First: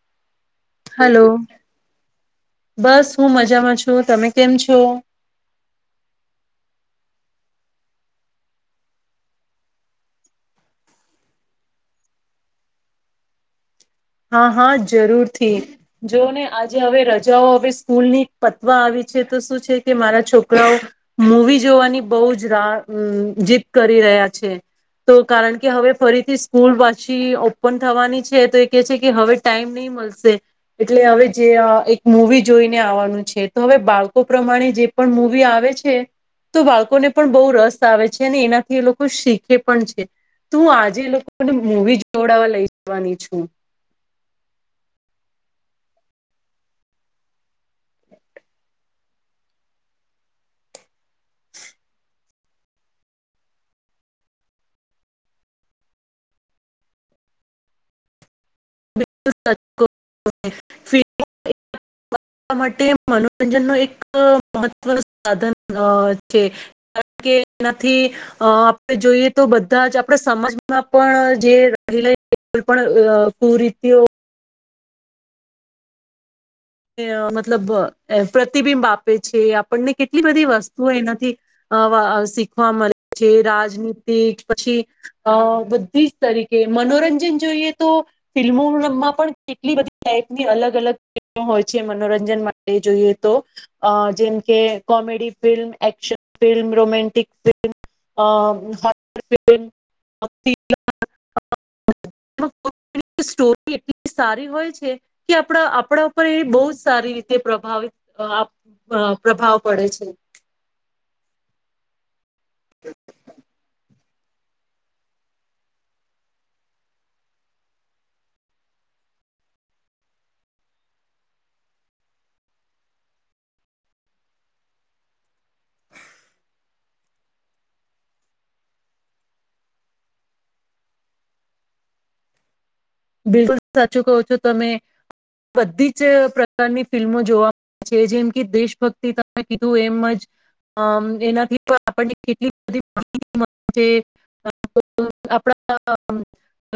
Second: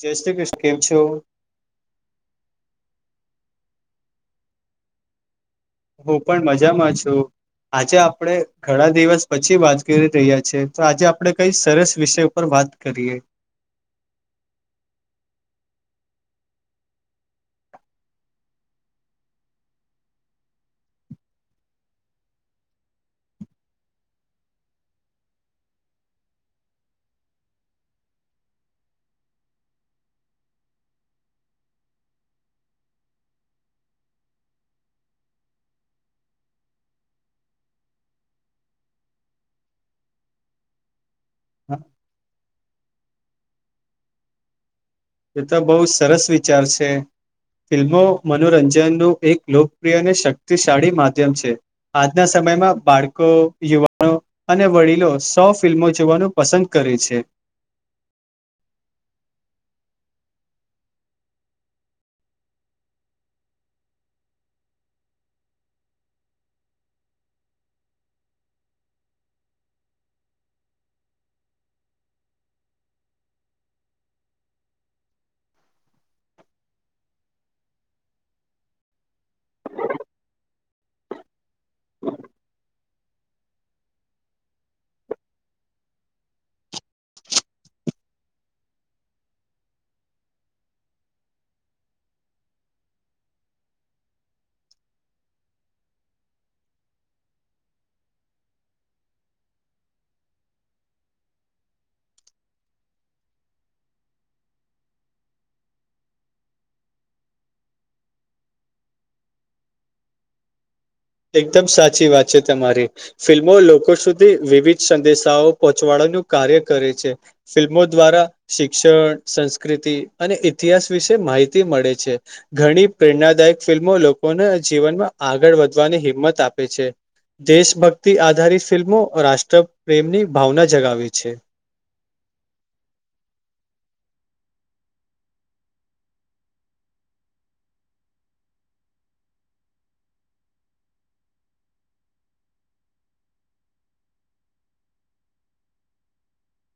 હ જ કશ કેમ છ. હલો બસ હું મજામાં છું તમે કેમ છો. હું પણ મજામાં છું. આજે આપડે ઘણા દિવસ પછી વાત કરી રહ્યા છીએ તો આજે આપડે કઈ સરસ વિષય ઉપર વા. બાત કરીએ. હા હા જરૂરથી જો ને આજે હવે રજાઓ હવે સ્કૂલ ની પતવા આવી. શ છે કે મારા છોકરાઓ મવી જોવાની બ જ રા જીદ કરી. તો કારણ કે હવે ફરીથી સ્કૂલ પાછી ઓપન થવાની છે તો. કે હવે ટાઈમ નહી મળશે એટલે હવે જે એક મવી જોઈને આવવાનું છે તો હવે. બાળકો પ્રમાણે જે પણ મુૂવી આવે છે. તો બાળકોને પણ બહુ રસ આવે છે અને એનાથી એ લોકો શીખે પણ છે તો હું આજે એ લોકો. અનેને મૂવી જોડાાવવા લઈ જવાની છું. એ તો બહુ સરસ વિચાર છે. ફિલ્મો મનોરંજનનું એક લોકપ્રિય અને શક્તિશાળી માધ્યમ છે આજના સમય સમયમાં બાળકો, યુવાનો અને વડીલો સૌ ફિલ્મો જોવાનું પસંદ કરે છે. ફ [unintelligible] [unintelligible] માટે મનોરંજન નો એક મહત્વ સાધન અ છે. કેનાથી આપણે જોઈએ તો બધા જ આપણા સમાજમાં પણ જે એટલે કોઈ પણ કરીતિઓ. મતલબ પ્રતિબિંબ આપે છે, આપણને કેટલી બધી વસ્તુ એનાથી. અવ શીખવા મળે છે, રાજનીતિક પછી અ બુદ્ધિ તરીકે મનોરંજન જોઈએ, તો ફિલ્મોમાં પણ કેટલી બધી ટાઈપની અલગ અલગ. હોય છે મનોરંજન માટે જોઈએ તો જેમ કે comedy film, action film romantic, film અ ફિલ્મ [unintelligible] [unintelligible] સોરી એટલી સારી હોય છે કે આપણા આપણા. પણ એ બહુ જ સારી રીતે પ્રભાવિત અ પ્રભાવ પડે છે. એકદમ સાચી વાત છે તમારી ફિલ્મો લોકો સુધ વિવિધ સંદેશાઓ પહોંચાડવાનું કાર્ય કરે છે, ફિલ્મો દ્વારા શિક્ષણ સંસ્કૃતિ અને ઇતિહાસ વિશે માહિતી મળે છે, ઘણી પ્રેરણાદાયક ફિલ્મો લોકો લોકોને જીવનમાં આગળ વધવાની હિંમત આપે છે. દેશભક્તિ આધારિત ફિલ્મો રાષ્ટ્ર પ્રેમની ભાવના જગાવે છે. [inaudible] બિલકુલ સાચું કહો છો તમે બધી જ પ્રકારની ફિલ્મો જોવા છે, જેમ કે દેશભક્તિ તમે કીધું એમ જમ એનાથી પણ આપણને કેટલી બધી [unintelligible] આપડા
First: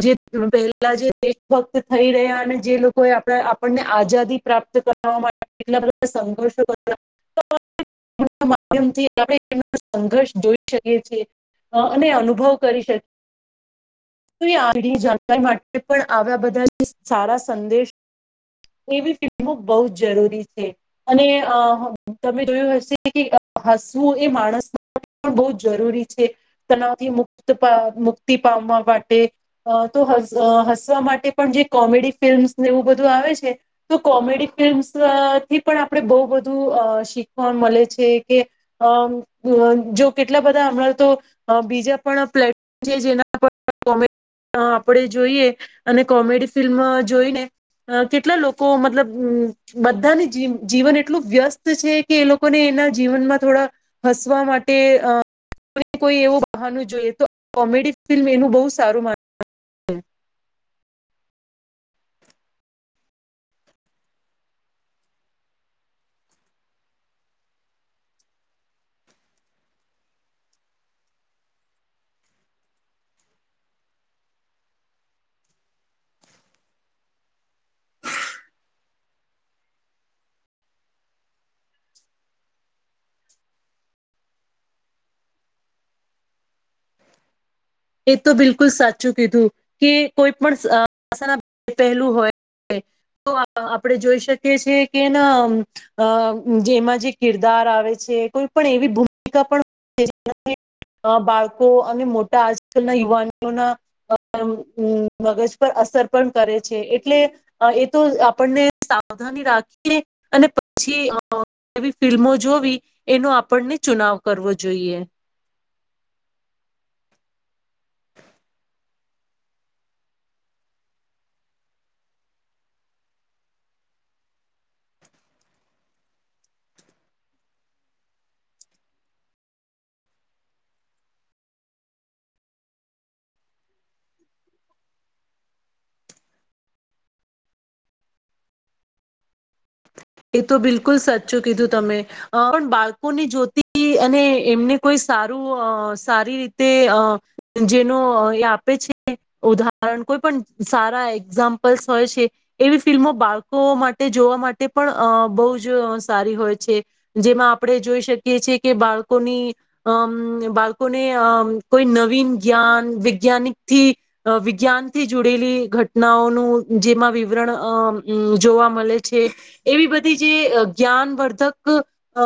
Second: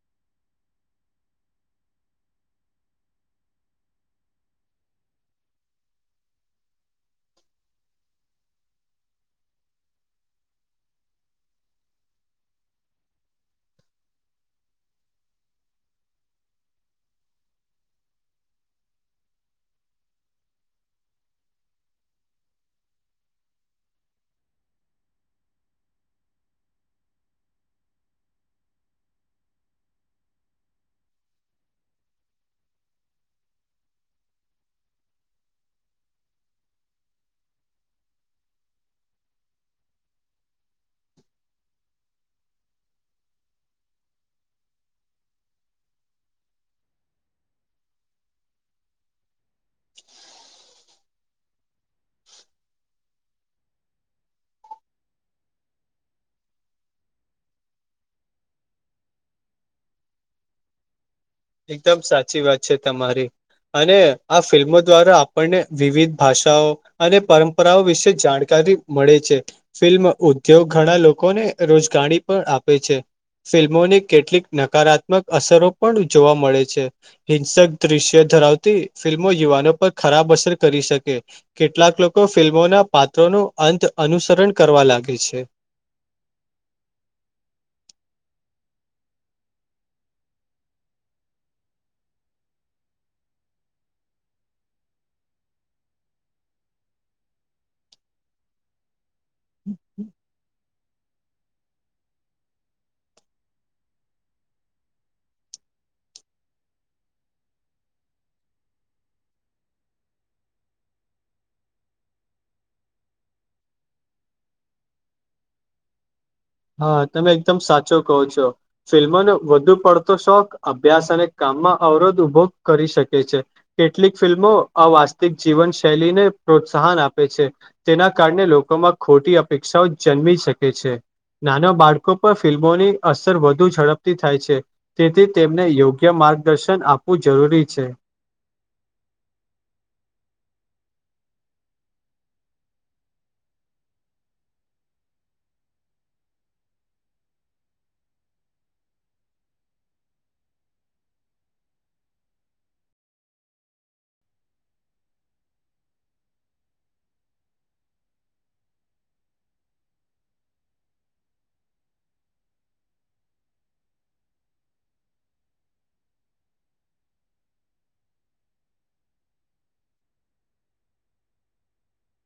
જે [unintelligible] પેલા જે દેશભક્ત થઈ રહ્યા અને જે લોકોએ આપણે આપણને આઝાદી પ્રાપ્ત કરવા માટે અ સંઘર્ષ [unintelligible] [inaudible] [unintelligible] આપણે એ સંઘર્ષ જોઈ શકીએ છીએ. અને અનુભવ કરી શ આજ જાણકાર માટે. પણ આવ્યા બધાની સારા સંદેશ એવી ફિલ્મો બઉ જ જરૂરી છે અને તમે જોયું હશે કે અ હસવું એ માણસ ન પણ બો જરૂરી છે તણાવથી મુક્ત મુક્તિ પામવા માટે તો હશ અ હસવા માટે પણ જે કોમેડી ફિલ્મ્સને એવું બધું આવે છે તો કોમેડી ફિલ્મ્સ અ થી પણ આપણે બઉ બધું અ શીખવા મળે છે કે અ જો કેટ એટલા બધા હમણાં તો બીજા પણ પ્લેટફોર્મ છે [unintelligible] જેના કોમે આપડે જોઈએ અને કોમેડી ફિલ્મ જોઈને કેટલા લોકો મતલબ અમ બધાની જીવન એ એટલું વ્યસ્ત છે કે એ લોકોને એના જીવનમાં થોડા હસવા માટે અ કોને કોઈ એવું બહાનું જોઈએ તો આ કોમેડી ફિલ્મ એનું બહુ સારું માન [unintelligible] એકદમ સાચી વાત છે તમારી. અને આ ફિલ્મો દ્વારા આપણને વિવિધ ભાષાઓ અને પરંપરાઓ વિશે જાણકાર રી મળે છે, ફિલ્મ ઉદ્યોગ ઘણા લોકોને રોજગારી પણ આપે છે. ફિલ્મોને કેટલીક નકારાત્મક અસરો પણ જોવા મળે છે, હિંસક દ્રશ્ય ધરાવતી ફિલ્મો યુવાનો પર ખરાબ અસર કરી શકે કેટલાક લોકો ફિલ્મોના પાત્રો નો અંત અનુસરણ કરવા લાગે છે. [inaudible] એ તો બિલકુલ સાચું કીધું કે કોઈ પણ અ ભાષા પહેલું હોય. [inaudible] તો આપડે જોઈ શકીએ છેએ કે ના અ અ જેમાં જે કિરદાર આવે છે. કોઈ પણ એવી ભૂમિકા પણ ભજવે જ્યારે બાળકો અને મોટા. નઈ યુવાનીઓના અ ઉ મગજ પર અસર પણ કરે છે એટલે એ તો આપણને સાવધાની રાખીએ. અને પછી અ અ એવી ફિલ્મો જોવી એનો આપણને ચુનાવ કરવો જોઈએ. હા તમે એકદમ સાચો કહો છો ફિલ્મોને વધુ પડતો શોખ અભ્યાસ અને કામ. અવરોધ ઉભો કરી શકે છે, કેટલીક ફિલ્મો અવાસ્તિક જીવન શૈલીને પ્રોત્સાહન આપે છે, તેના કારણે લોકોમાં ખોટી અપેક્ષાઓ જન્મી શકે છે. નાના બાળકો પર ફિલ્મોની અસર વધુ ઝડપથી થાય છે, તેથી તેમને યોગ્ય માર્ગદર્શન આપવું જરૂરી છે. એ તો બિલકુલ સાચું કીધું તમે પણ બાળકોની જોતિ અને એમને કોઈ સારું સારી રીતે જેનું આપે છે, ઉદાહરણ કોઈ પણ સારા એક્ઝામ્પલ્સ હોય છે, એવી ફિલ્મો બાળકો માટે જોવા માટે પણ અ બહુ જ સારી હોય છે, જેમાં આપણે જોઈ શકીએ છીએ કે બાળકોની અમ બાળકોને અમ કોઈ નવીન જ્ઞાન વૈજ્ઞાનિકથી વિજ્ઞાન થી જોડેલી ઘટનાઓનું જેમાં વિવરણ અમ જોવા મળે છે. એવી બધી જે જ્ઞાનવર્ધક અ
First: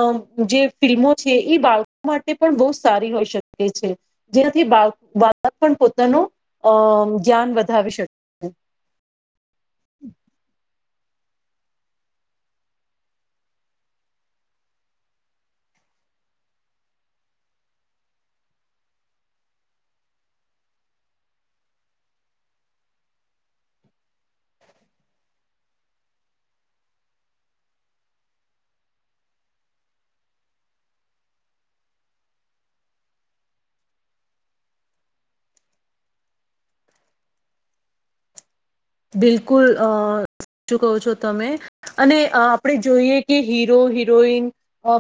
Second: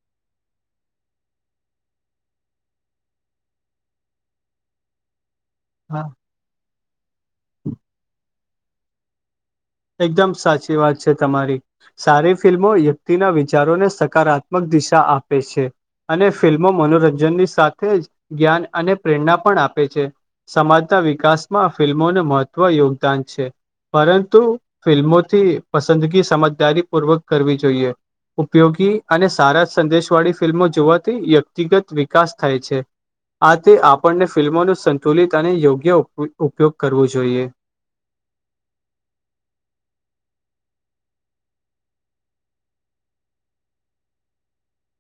જે ફિલ્મો છે, એ બાળકો માટે પણ બઉ સારી હોય શકે છે, જેથી બળ બા પણ હા પોતાનું અ જ્ઞાન વધાવી શકે. એકદમ સાચ એ વાત છે તમારી સારી ફિલ્મો વ્યક્તિના વિચારોને સકારાત્મક દિશા આપે છે. અને ફિલ્મો મનોરંજનની સાથે જ જ્ઞાન અને પ્રેરણા પણ આપે છે. સમાજના વિકાસમાં ફિલ્મોનું મહત્વ યોગદાન છે, પરંતુ ફિલ્મોથી પસંદગી સમજદારી પૂર્વક કરવી જોઈએ. ઉપયોગી અને સારા સંદેશવાળી ફિલ્મો જોવાથી વ્યક્તિગત વિકાસ થાય છે. આથી આપણને ફિલ્મોનું સંતુલિત અને યોગ્ય ઉપયોગ કરવો જોઈએ. [unintelligible] બિલકુલ અ શું કહો છો, તમે અને આપણે જોઈએ કે હીરો હિરોઈન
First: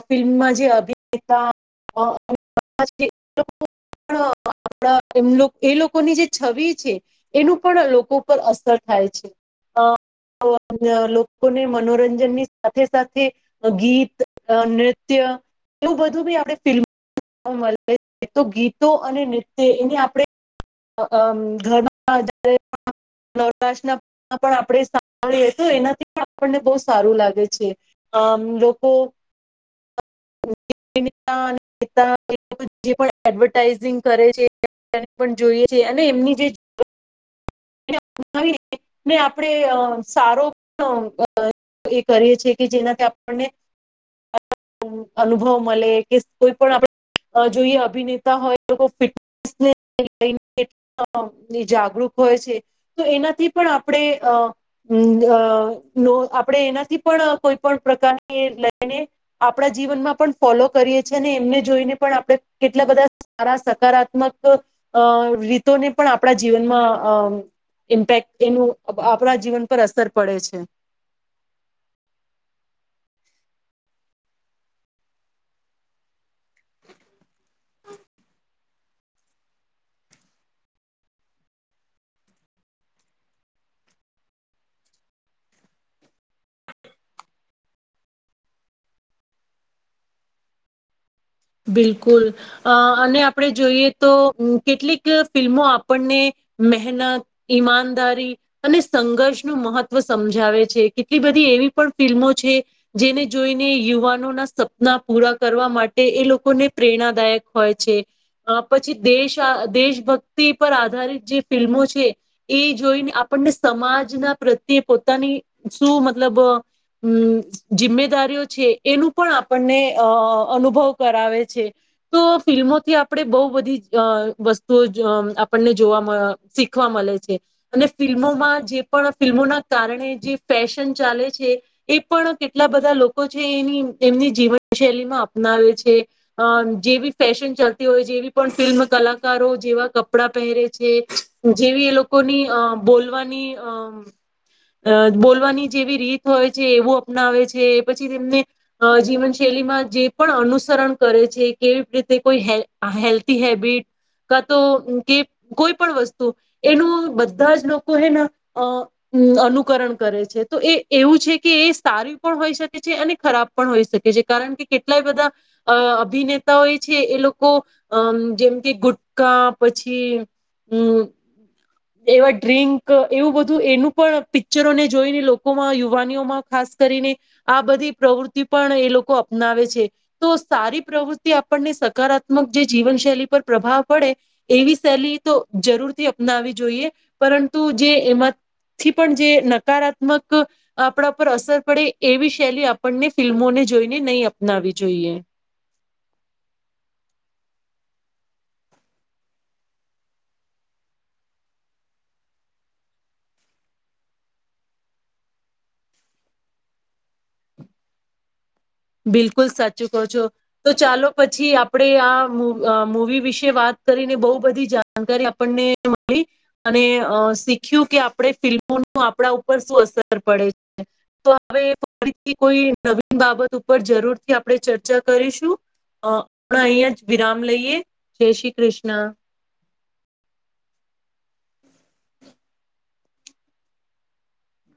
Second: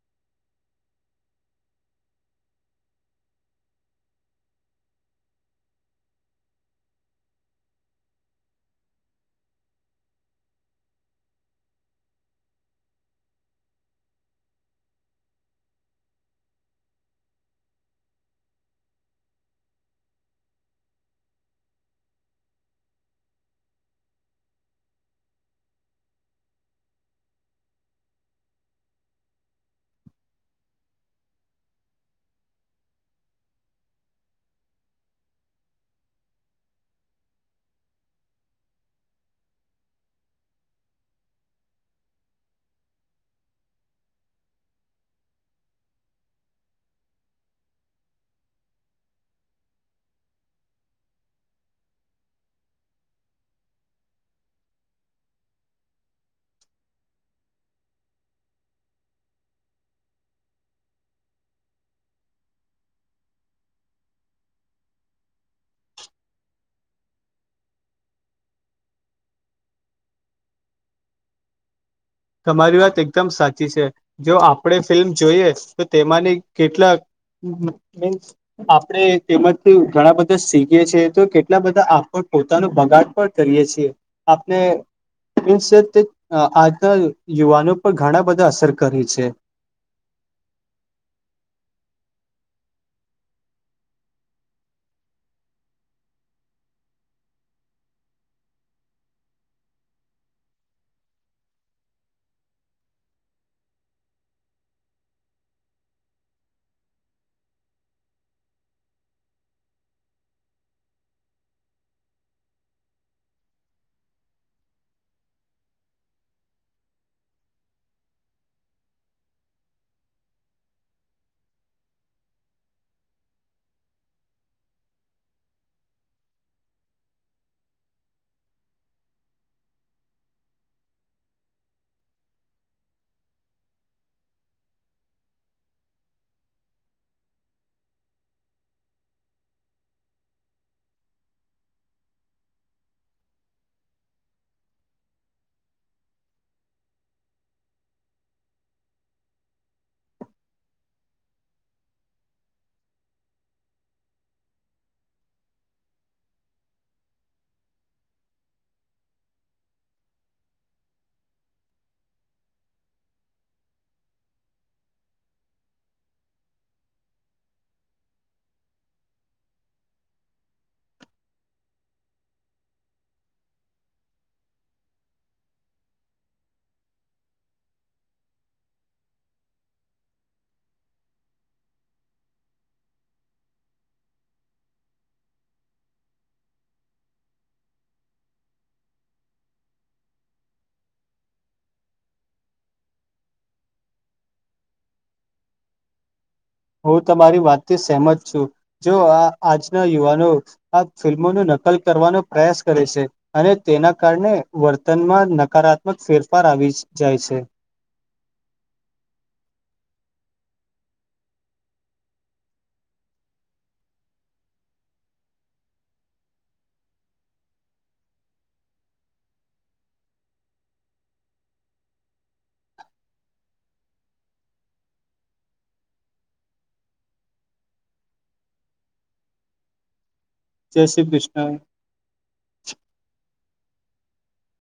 ફિલ્મમાં ત જે અભિનેતા પણ [unintelligible] આપણા એમ એ લોકોની જે છવિ છે, એનું પણ લોકો પર અસર થાય છે. લોકોને મનોરંજન ની સાથે સાથે ગીત નૃત્ય એવું બધું બી આપણે ફિલ્મ તો ગીતો અને નૃત્ય એને આપણે અમ ઘરમાં પ્રશ્ર્ન પણ આપણે સાંભળીએ તો એનાથી પણ આપણને બહ સારું લાગે છે, અમ લોકો જે એડવર્ટાઈઝિંગ કરે છે, તેને જોઈએ. જે અને એમની જે [unintelligible] ને આપણે સારો પણ એ કરીએ કે જેનાથી આપણને- અનુભવ મળે કે કોઈ પણ આપડે. જોઈએ અભિનેતા હોય લોકો ને જાગૃત હોય છે, તો એનાથી પણ આપણે અ આપણે એનાથી પણ કોઈ પણ પ્રકારની લઈને આપણા જીવનમાં પણ ફોલો કરીએ છીએ, અને એમને જોઈને પણ કેટલા બધા સારા સકારાત્મક અ રીતોને પણ આપણા જીવનમાં અ ઇમ્પેક્ટ એનું આપણા જીવન પર અસર પડે છે. [unintelligible] તમારી વાત એકદમ સાચી છે, જો આપણે ફિલ્મ જોઈએ તો તેમાંની કેટલાક મીસ આપણેે તેમમાં જ ઘણા બધા શીખીએ છીએ તો કેટલા બધા આપ પોતાનો બગાડ પણ કરીએ છીએ, આપણે આજ યુવાનો પર ઘણા બધા અસર કરી છે. બિલકુલ અને આપણે જોઈએ તો કેટલીક ફિલ્મો આપણને મહેનત ઈમાનદારી અને સંઘર્ષ નું મહત્વ સમજાવે છે, કેટલી બધી એવી પણ ફિલ્મો છે, જેને જોઈને યુવાનો ના સપના પૂરા કરવા માટે તે એ લોકોને પ્રેરણાદાયક હોય છે, પછી દેશા દેશભક્તિ પર આધારિત જે ફિલ્મો છે, એ જોઈને આ આપણને સમાજના પ્રત્યે પોતાની શું મતલબ હમ્મ, જિમ્મેદારીઓ છે એનું પણ આપણને અ અનુભવ કરાવે છે, તો ફિલ્મોથી આપણે બો બધી વસ્તુઓ આપણને જોવા શીખવા મલે છે, અને ફિલ્મોમાં જે પણ ફિલ્મોના કારણે જે ફેશન ચાલે છે, એ પણ કેટલા બધા લોકો છે એની તેમની જીવનશૈલીમાં અપનાવે છે. અ જેવી ફેશન ચાલતી હોય જેવી પણ ફિલ્મ કલાકારો જેવા કપડા પેહરે છે, જેવી એ લોકોની અ બોલવાની અ અ બોલવાની જેવી રીત હોય છે, એવું અપનાવે છે પછી તેમને અ જીવનશૈ તેમાં જે પણ અનુસરણ કરે છે. કેવી રીતે કોઈ હેલ્થી હેબિટ કાતો કે કોઈ પણ વસ્તુ એનું બધાં જ લોકો હેના અ અનુકરણ કરે છે તોએ એવું છેકે એ સારું પણ હોઈ શકે છે અને ખરાબ પણ હોઈ શકે. કારણ કે કેટલાય બધાં. અ અભિનેતાઓ એ છે એ લોકો અમ જેમ કે ગુટકા પછી હમ. એવા ડ્રિંક એવું બધું એનું પણ પિક્ચરોને જોઈને લોકોમાં યુવાનીઓમાં ખાસ કરીને આ બધી પ્રવૃત્તિ પણ એ લોકો અપનાવે છે, તો સારી પ્રવૃત્તિ આપણને સકારાત્મક જે જીવનશૈલી પર પ્રભાવ પડે એવી શૈલી તો જરૂરથી અપનાવી જોઈએ પરંતુ જે એમાં થી પણ જે નકારાત્મક આપરા પર અસર પડે એવી શૈલી આપણને ફિલ્મોને જોઈને નય અપનાવી જોઈએ, [inaudible] હું તમારી વાતથી સેહમત છું, જો આ આજના યુવાનો આ ફિલ્મોનું નકલ કરવાનો પ્રયાસ કરે છે, અને તેના કારણે વર્તનમાં નકારાત્મક ફેરફાર આ આવી જાય છે, બિલકુલ સાચું કહો છો. તો ચાલો પછી આપરે આ મુવી વિશે વાત કરીને બો બધી જાણકારી આપણને મળી અને શીખ્યું કે આપણે ફિલ્મો આપરા ઉપર શું અસર પડે છે, તો હવે ફરીથી કોઈ નવીન બાબતો ઉપર જરૂરથી આપરે ચર્ચા કરીશું. અ આપરે અહીયાં જ વિરામ લઈએ જય શ્રી કૃષ્ણા. જય શ્રી કૃષ્ણા.